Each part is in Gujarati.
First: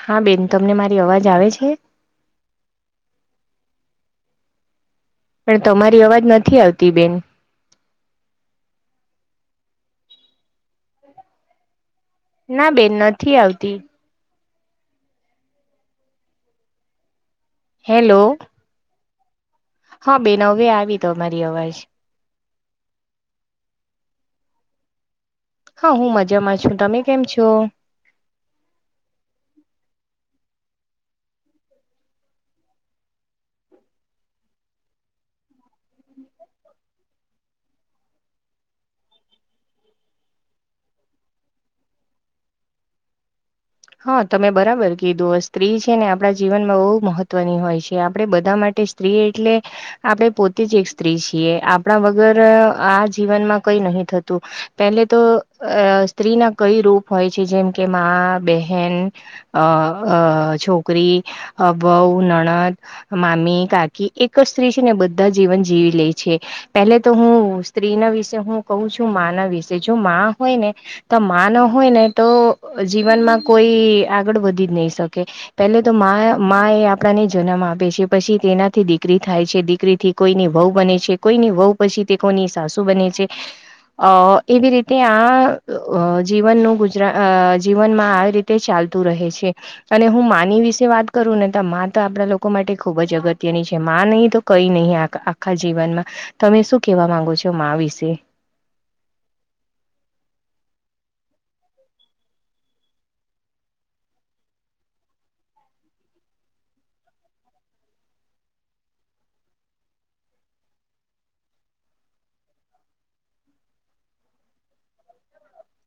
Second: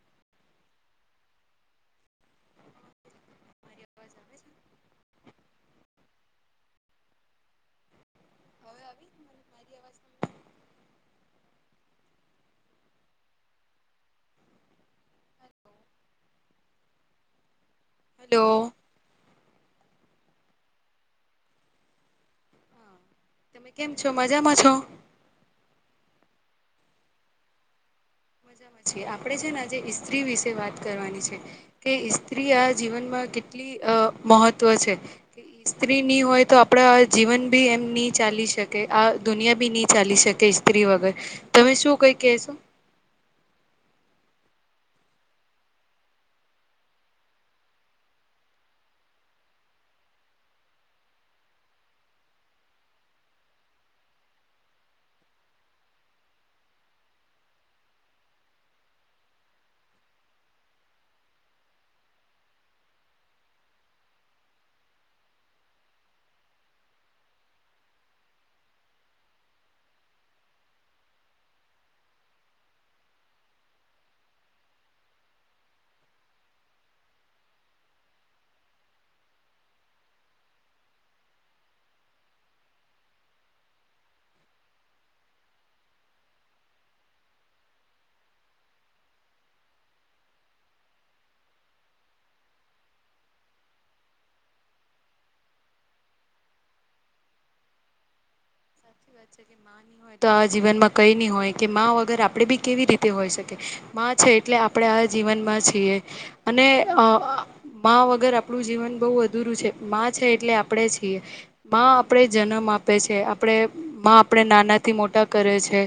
હા બેન તો અમને મારી અવાજ આવે છે મારી અવાજ આવે છે પણ તમારી અવાજ નથી આવતી બેન કવ મારી આવા ના બેન નથી આવતી હેલો હા બેન હવે આવી તો અમારી અવાજ હા તમે કેમ છો મજામાં છો હા હું મજામાં છું તમે કેમ છો આપે છે ને જે ત્રી વિશે વાત કરવાની છે કે સ્ત્રી આ જીવનમાં કેટલી મહત્વ છે સ્ત્રી નની હોય તો આપડા જીવન બી એમ નહી ચાલી શકે આ દુનિયા બી નહી ચાલી શકે સ્ત્રી વગર તમે શું કઈ કેશો હા તમે બરાબર કીધું સ્ત્રી છે ને આપણા જીવનમાં બહુ મહત્વની હોય છે આપણે બધા માટે સ્ત્રી એટલે આપણે પોતે જ એક સ્ત્રી છીએ આપણા વગર આ જીવનમાં કઈ નહી થતું પેલે તો સ્ત્રી ના કઈ રૂપ હોય છે જેમ કે બે ન અ છોકરી બઉ નણદ મામી કાકી એક જ સ્ત્રી છે ને બધા જીવન જીવી લે છે પેલે તો હું સ્ત્રી ના વિશે હું કું છું મા ના વિશે જો માં હોય ને તો મા ન હોય ને તો જીવનમાં કોઈ આગળ વધી જ નહી શકે પેલે તો મા એ આપણાને જનામ આપે છે પછી તેનાથી દીકરી થાય છે દીકરી થી કોઈની વહુ બને છે કોઈની વહુ પછી તે કોઈની સાસુ બને છે અ એવી રીતે આ જીવનનું ગુજરા જીવનમાં આવી રીતે તે ચાલતું રહે છે અને હું માની વિશે વાત કરું ને તો મા તો આપણા લોકો માટે ખુબ જ અગત્ય ની છે માં નહી તો કઈ નહીં આખા જીવનમાં તમે શું કેવા માંગો છો વિશે હ સાચી હોય તો આ જીવન માં કઈની હોય કે વગર આપડે બી કેવી રીતે હોય શકે છે એટલે આપણે આ જીવનમાં છીએ અને અ મા વગર આપણું જીવન બહુ અધૂરું છે મા છે એટલે આપણે છીએ મા આપણે જન્મ આપે છે આપણે માં આપણે નાનાથી મોટા કરે છે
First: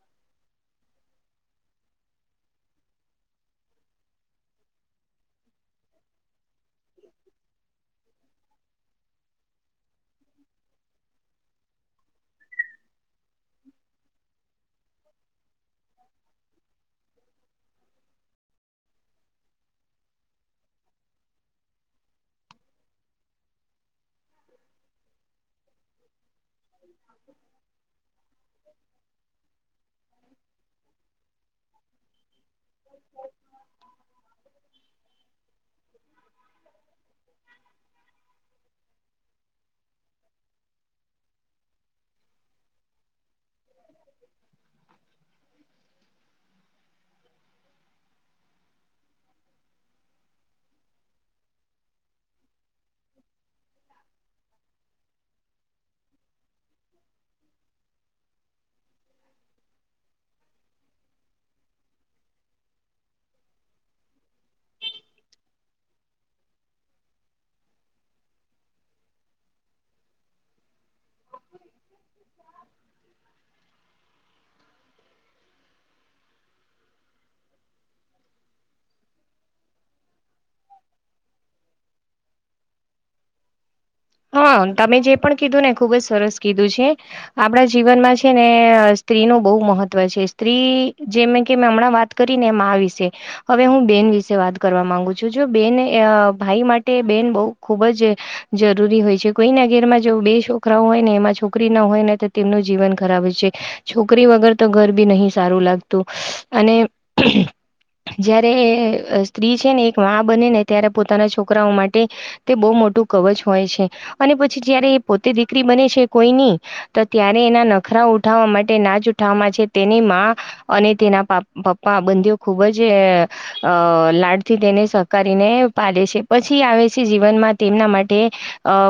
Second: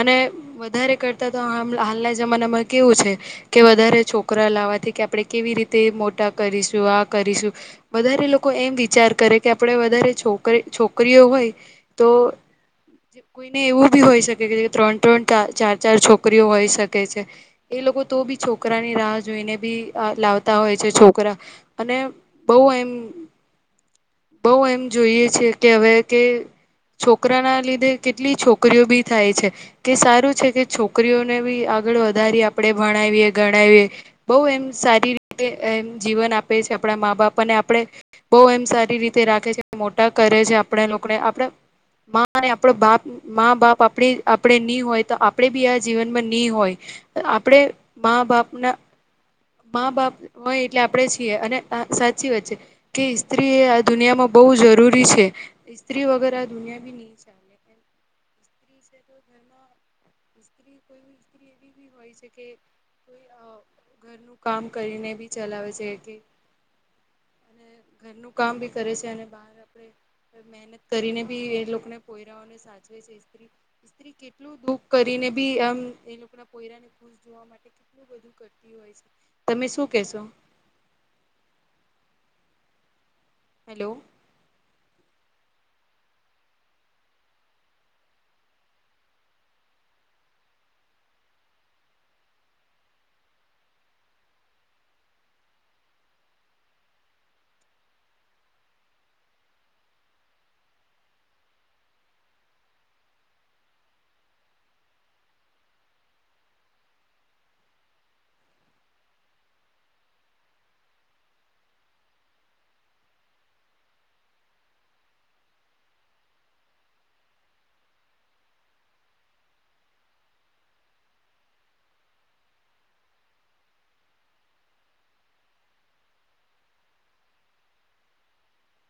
અને વધારે કરતા તો હાલના જમાનામાં કેવું છે કે વધારે છોકરા લાવવા આપણે કેવી રીતે મોટા કરીશું આ કરીશું બારે લોકો એમ વિચાર કરે કે આપણે વધારે છોકરી છોકરીઓ હોય તો કોઈને એવું બી હોઈ શકે કે ત્રણ ત્રણ ચાર ચાર છોકરીઓ હોઈ શકે છે એ લોકો તો બી છોકરાની રાહ જોઈને બી લાવતા હોય છે છોકરા અને બહ એમ બઉ એમ જોઈએ છે કે હવે કે છોકરા ના લીધે કેટલી છોકરીઓ બી થાય છે કે સારું છે કે છોકરીઓને બી આગળ વધારી આપ આપણે ભણાવીએ ગણાવીએ બહ એમ સારી રીતે એમ જીવન આપે છે આપણા મા બાપાને આપણે બહ એમ સારી રીતે રાખે છે મોટા કરે છે આપણે લોકોને આપણે અને આપડો બાપ મા બાપ આપ આપડે ની હોય તો આપડે બી આ જીવન માં ની હોય આપડે મા બાપના મા બાપ હોય એટલે આપણેે છીએ અને સાચી વાત છે કે ઇસ્ત્રી એ આ દુનિયામાં બહુ બ જરૂરી છે સ્સ્ત્રી વગર આ દુનિયા બી સ્ત્રી છે તો ઘરમાં સ્ત્રી કોઈ સ્ત્રી એવી બી હોય છે કે કોઈ ઘરનું કામ કરીને બી ચલાવે છે કે [inaudible] અને ઘરનું કામ બી કરે છે અને બહાર આપડે મહેનત કરીને બી એ લોકોને પોયરાઓને સાચવે છે સ્ત્રી સ્ત્રી કેટલું દુઃખ કરીને નેીમ એ લોકો કોરાને ખુ જોવા માટે કેટલું બધું કરતી હોય છે તમે શું કેશો હેલો હા તમે જે પણ કીધું ને ખુબ જ સરસ કીધું છે આપણા જીવનમાં છે ને સ્ત્રી ન બહુ મહત્વ છે સ્ત્રી જેમ કે હમણાં વાત કરી ને એમ આ વિશે હવે હું બેન વિ વાત કરવા માંગુ છું જો બેન ભાઈ માટે બેન બહ ખુબ જ જરૂ જરૂરી હોય છે કોઈના ઘેરમાં જો બે છોકરા હોય ને એમાં છોકરી ના હોય ને તો તેમનું જીવન ખરાબ છે છોકરી વગર તો ઘર બી નહી સારું લાગતું અને જયારે એ સ્ત્રી છે ને એક મા બને ને ત્યારે પોતાના છોકરાઓ માટે તે બહુ મોટ ું કવચ હોય છે અને પછી જયારે એ પોતે દીકરી બને છે કોઈની તો ત્યારે એના નખરા ઉઠાવવા માટે ના જ ઉઠાવ છે તેની માં અને તેના પપ્પા બંધીઓ ખુબ જ અ લાડથી તેને સહકારીને પાડે છે પછી આવે છે જીવનમાં તેમના માટે તે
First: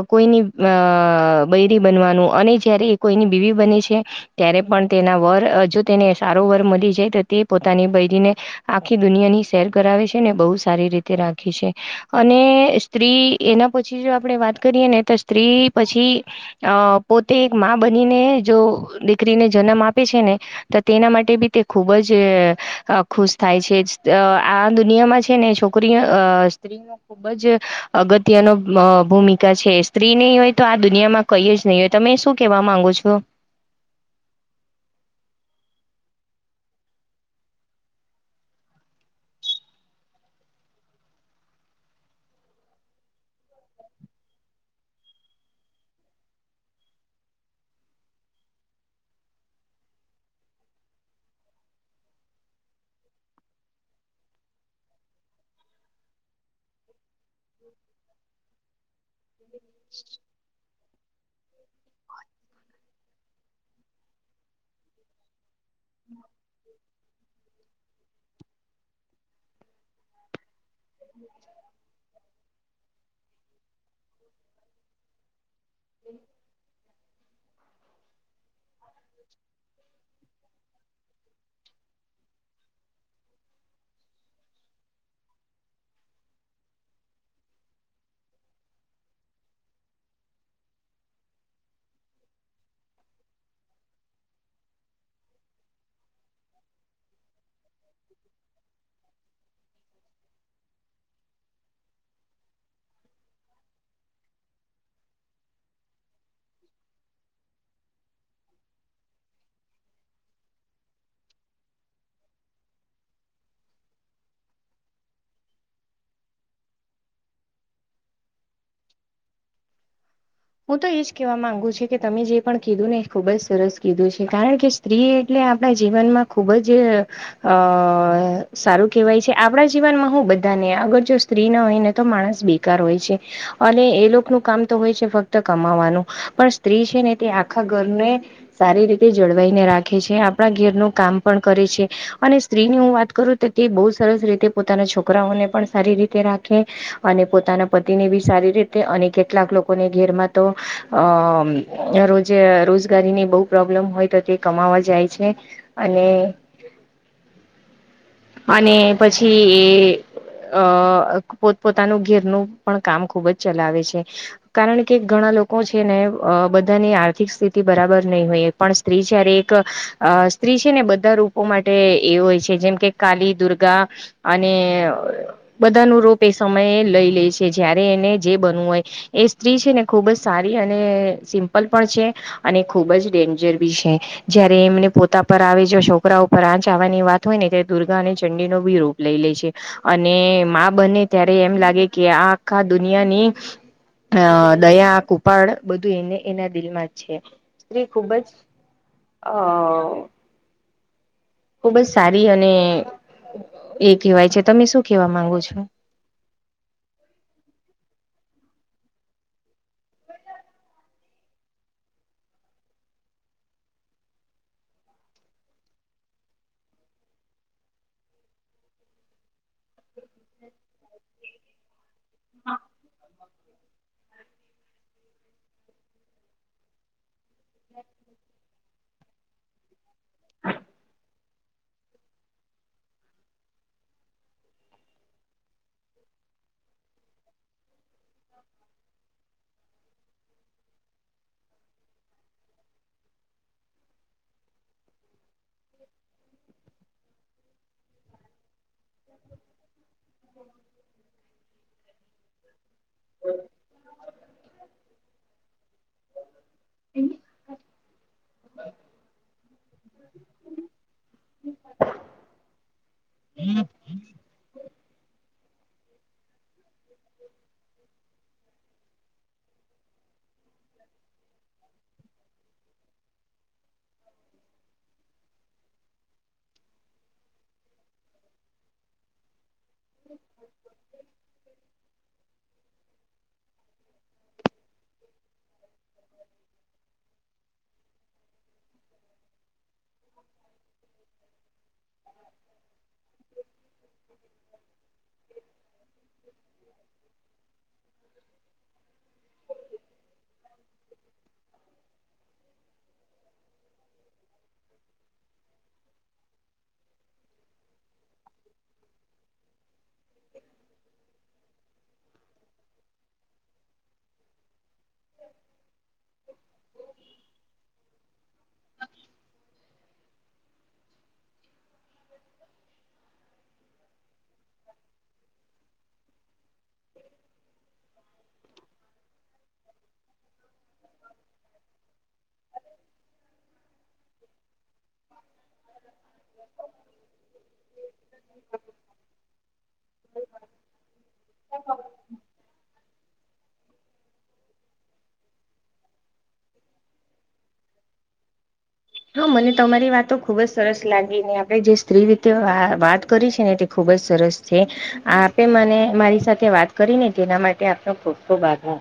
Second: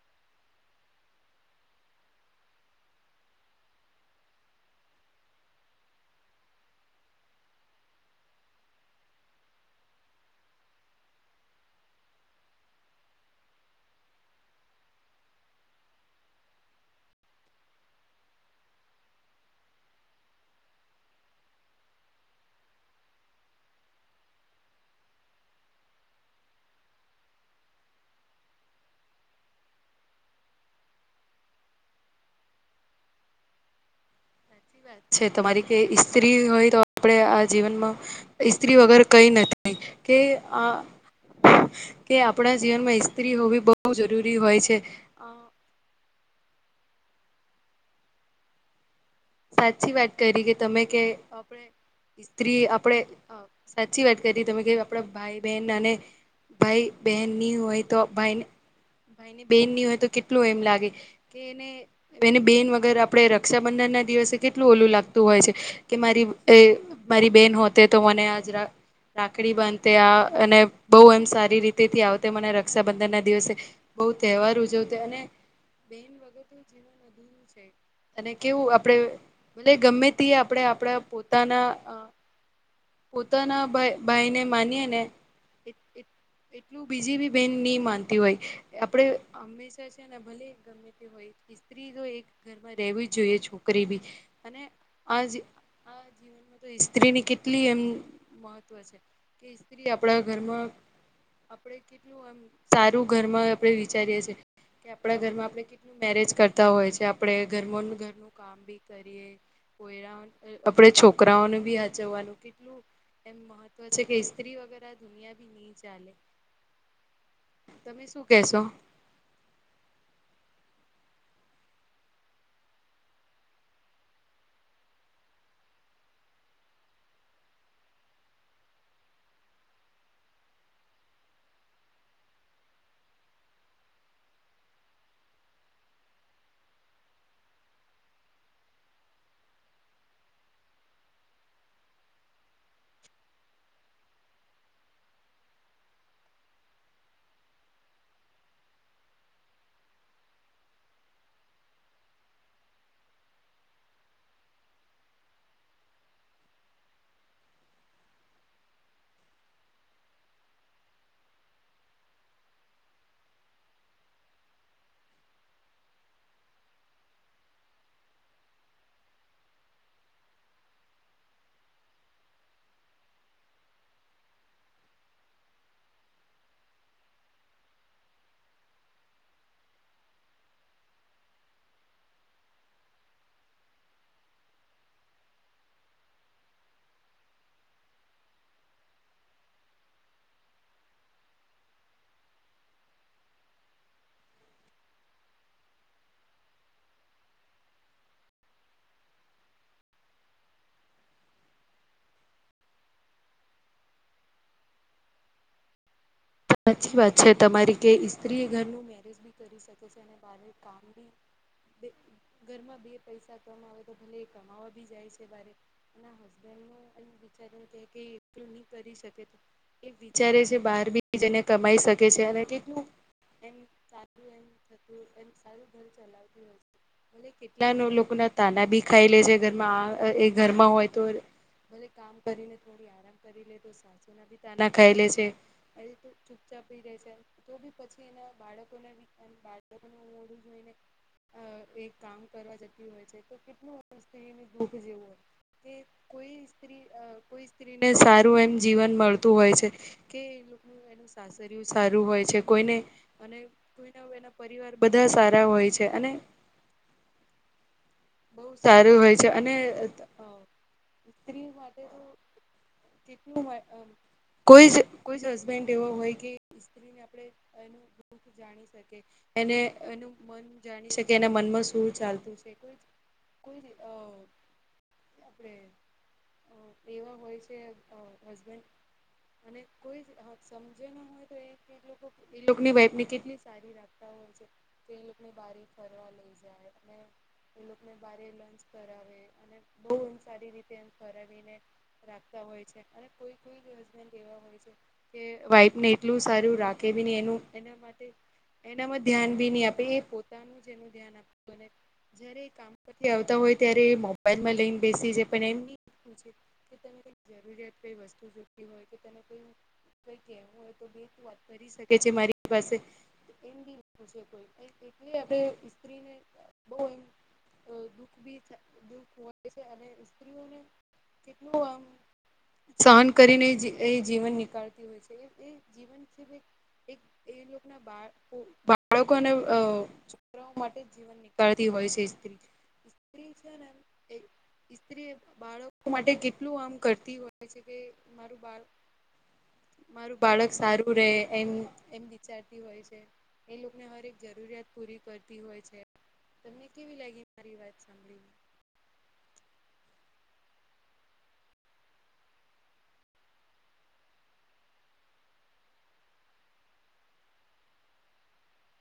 કોઈની અ બૈરી બનવાનું અને જય્યારે એ કોઈની બીવી બને છે ત્યારે પણ તેના વર જો તેને સારો વર મળી જાય તો તે પોતાની બયરીને આખી દુનિયા ની સેર કરાવે છેને બહ સારી રીતે રાખે છે અને સ્ત્રી એના પ પછી જો આપડે વાત કરીએ ને તો સ્ત્રી પછી અ પોતે એક બનીને જો દીકરીને જન્મ આપે છે ને તો તેના માટે બી તે ખુબ જ ખુશ થાય છે આ દુનિયામાં છે ને છોકરીઓ સ્ત્રીનો ખુબ જ અગત્યનો અ ભૂમિકા છે સ્ત્રી નહી હોય તો આ દુનિયામાં કઈ જ નહીિ હોય તમે શું કેવા માંગો છો [inaudible] સાચી વાત છે તમારી કે ઈસ્ત્રી હોય તો આપણે આ જીવનમાં ઈસ્ત્રી વગર કઈ નથી કે આ કે આપણા જીવનમાં સ્ત્રી હોવી બહુ જરૂરી હોય છે સાચી વાત કરી કે તમે કે આપણે સ્ત્રી આપણે સાચી વાત કરી તમે કે આપડા ભાઈ બહેન અને ભાઈ બેહેન ની હોય તો ભાઈ એની બેન ની હોય તો કેટલું એમ લાગે કે એને એને બેન વગર આપણે રક્ષાબંધન ના દિવસે કેટલું ઓલું લાગતું હોય છે કે મારી મારી બેન હોતે તો મને રાખડી બાંધ આ અને બહ એમ સારી રીતે થી આવતે મને રક્ષાબંધન દિવસે બહ તહેવાર ઉજવતો અને બે વગ જીવ ત કેવું આપણે ગમે તે આપણે આપણા પોતાના પોતાના ભાઈ ને માનીએે ને એટલું બીજી બી બેન નહી માનતી હોય આપડે હંમેશા છે ને ભલે ગમે હોય સ્ત્રી તો એક ઘરમાં રહેવી જોઈએ છોકરી બી અને આજ આ જીવનમાં તો સ્સ્ત્રીની કેટલી એમ મહત્વ છે કે સ્ત્રી આપણા ઘરમાં આપડ કેટલું એમ સારું ઘરમાં આપણે વિચારીએીએ કે આપણા ઘરમાં આપડણે કેટલું મેરેજ કરતા હોય છે આપડે ઘર ઘરનું કામ બી કરીએ કોરા આપણે છોકરાઓને બી હચવવાનું કેટલું એમ મહત્વ છે કે ઇસ્ત્રી વગર આ દુનિયા ભી નહી ચાલે તમે શું કેશો હું તો એજ કેહેવા માંગુ છું કે તમે જે પણ કીધું ને એ ખુબ જ સરસ કીધું છે કારણ કે સ્ત્રી એટલે આપણા જીવનમાં ખુબ જ અ સારું કહેવાય છે આપણા જીવનમાં હું બધા બધાને અગર જો સ્ત્રી ના હોય ને તો માણસ બેકાર હોય છે અને એ લોકો ન કામ તો હોય છે ફક્ત કમાવાનું પણ સ્ત્રી છે ને તે આખા ઘરને સારી રીતે જળવાઈને રાખે છે આપણા ઘરનું કામ પણ કરે છે અને સ્ત્રીની હું વાત કરું તો તે બહુ સરસ રીતે પોતાના છોકરાઓ સારી રી રાખે અને પોતાના પતિને બી સારી રીતે અને કેટલાક લોકોને ઘેરમાં તો અ રોજે રોજગારી ની બહુ પ્રોબ્લેમ હોય તો તે કમાવા જાય છે અને અને પછી એ અ પોતપોતાનું ઘેરનું પણ કામ ખુબ જ ચલાવે છે કારણ કે કે ઘણા લોકો છે ને બધાની આર્થિક સ્થિતિ બરાબર નહીં હોય એક પણ સ્ત્રી જ્યારે એક અ સ્ત્રી છે ને બધા રૂપો માટે એ હોય છે જેમ કે કાલી દુર્ગા અને બધા ન રોપ એ સમયે લઈ લે છે જયારે એને જે બનવું હોય એ ને ખૂબ જ સારી અને સિમ્પલ પણ છે અને ખૂબ જ ડેન્જર બી છે ત્યારે એમને પોતા પર આવે જો છોકરા પર આંચ આવવાની વાત હોય ને ત્યારે દુર્ગા અને ચંડીનો બી રરૂપ લઈ લે છે અને બને ત્યારે એમ લાગે કે આ આખા દુનિયાની અ દયા કુપાડ બધું એને એના દિલમાં જ છે સ્ત્રી ખૂબ જ હ ખુબ જ સારી અને એ કહેવાય છે તમે શું કેવા માંગો છો સાચી વાત છે તમારી કે સ્ત્રી ઘરનું મેરેજ બી કરી શકે છે અને બ કામ બી ઘરમાં બે પૈસા કમાવે તો ભલે એ કમાવા ભી જાય છેરે હબન્ ટલ નહી કરી શકે એ વિચારે છે બાર જેને કમાઈ શકે છે અને કેટલું એ ચ કેટલા લોકો ના તાના બી ખાઈ લેજ ઘરમાં એ ઘરમાં હોય તો કામ કરીને થોડી આરામ કરી લે તો સાસુના બી તાના ખાઈ લે છે એ રીત ચૂપચાપ થઇ જાય છે તો બી પછી એના બાળકોને મૉંઢુ જોઈને અ એક કામ કરવા જતી હોય છે તો કેટલાં વર્ષનું દુઃખ જેવું હોય કે કોઈ સ્ત્રી કોઈ સ્ત્રીને સારું એમ જીવન મળતું હોય છે કે સાસરીયુ સારું હોય છે કોઈને અને કોઈના એના પરિવાર બધા સારા હોય છે અને એની બહુ સારું હોય છે અને સ્ત્રી માટે તેટલું કોઈ કોઈ હસબન્ડ એવો હોય કે સ્ત્રીને આપ જાણી શકે એને એનું મન જાણી શકે એના મનમાં શું ચાલતું છે કોઈ રીત આપણેે એવા હોય છે હસબેન્ડ અને કોઈ સમજે ના હોય તો એ લોકોની વાઈફની કેટલી સારી રીતે હોય છે તો એ લોકોને બારે ફરવા લઈ જાય અને એ લોકોને બારે લંચ કરાવે અને બહુ એ સારી રીતે એમ ફરાવીને રાખતા હોય છે અને કોઈ કોઈ હસબેન્ડ એવા વાઈફને એટલું સારું રાખે ન એનુ એના માટે એનામાં ધ્યાન બી નહી આપે એ પોતાનું આવ હોય ત્યારે મોબાઈલમાં લઈને બેસી છે એમ જરૂરત કઈ વસ્તુ જોતી હોય કે તે કઈ કેવું હોય તો બે વાત કરી શકે છે મારી પાસે સ્ત્રીને બ એમ દુઃખ બી દુઃખ હોય છે અને સ્ત્રીઓને કેટલું આમ સહન કરીને એ જીવન નીકળ [inaudible] અને છોકરાઓ માટે જીવન નીકળતી હોય છે સ્ત્રી [inaudible] સ્ત્રી બાળકો માટે કેટલું આમ કરતી હોય છે કે મારું બાળ મારું બાળક સારું રહે એમ વિચારતી હોય છે એ લોકોને દરેક જરૂરિયાત પૂરી કરતી હોય છે તમને કેવી લાગી મારી વાત સાંભળીને હા મને તમારી વાતો ખુબ જ સરસ લાગી ને આપણે જે સ્ત્રી રીતે વાત કરી છે ને તે ખૂબ ખૂબ જ સરસ છે આપે મને મારી સાથે વાત કરી ને તેના માટે આપનો ખૂબ ખૂબ આભાર હમ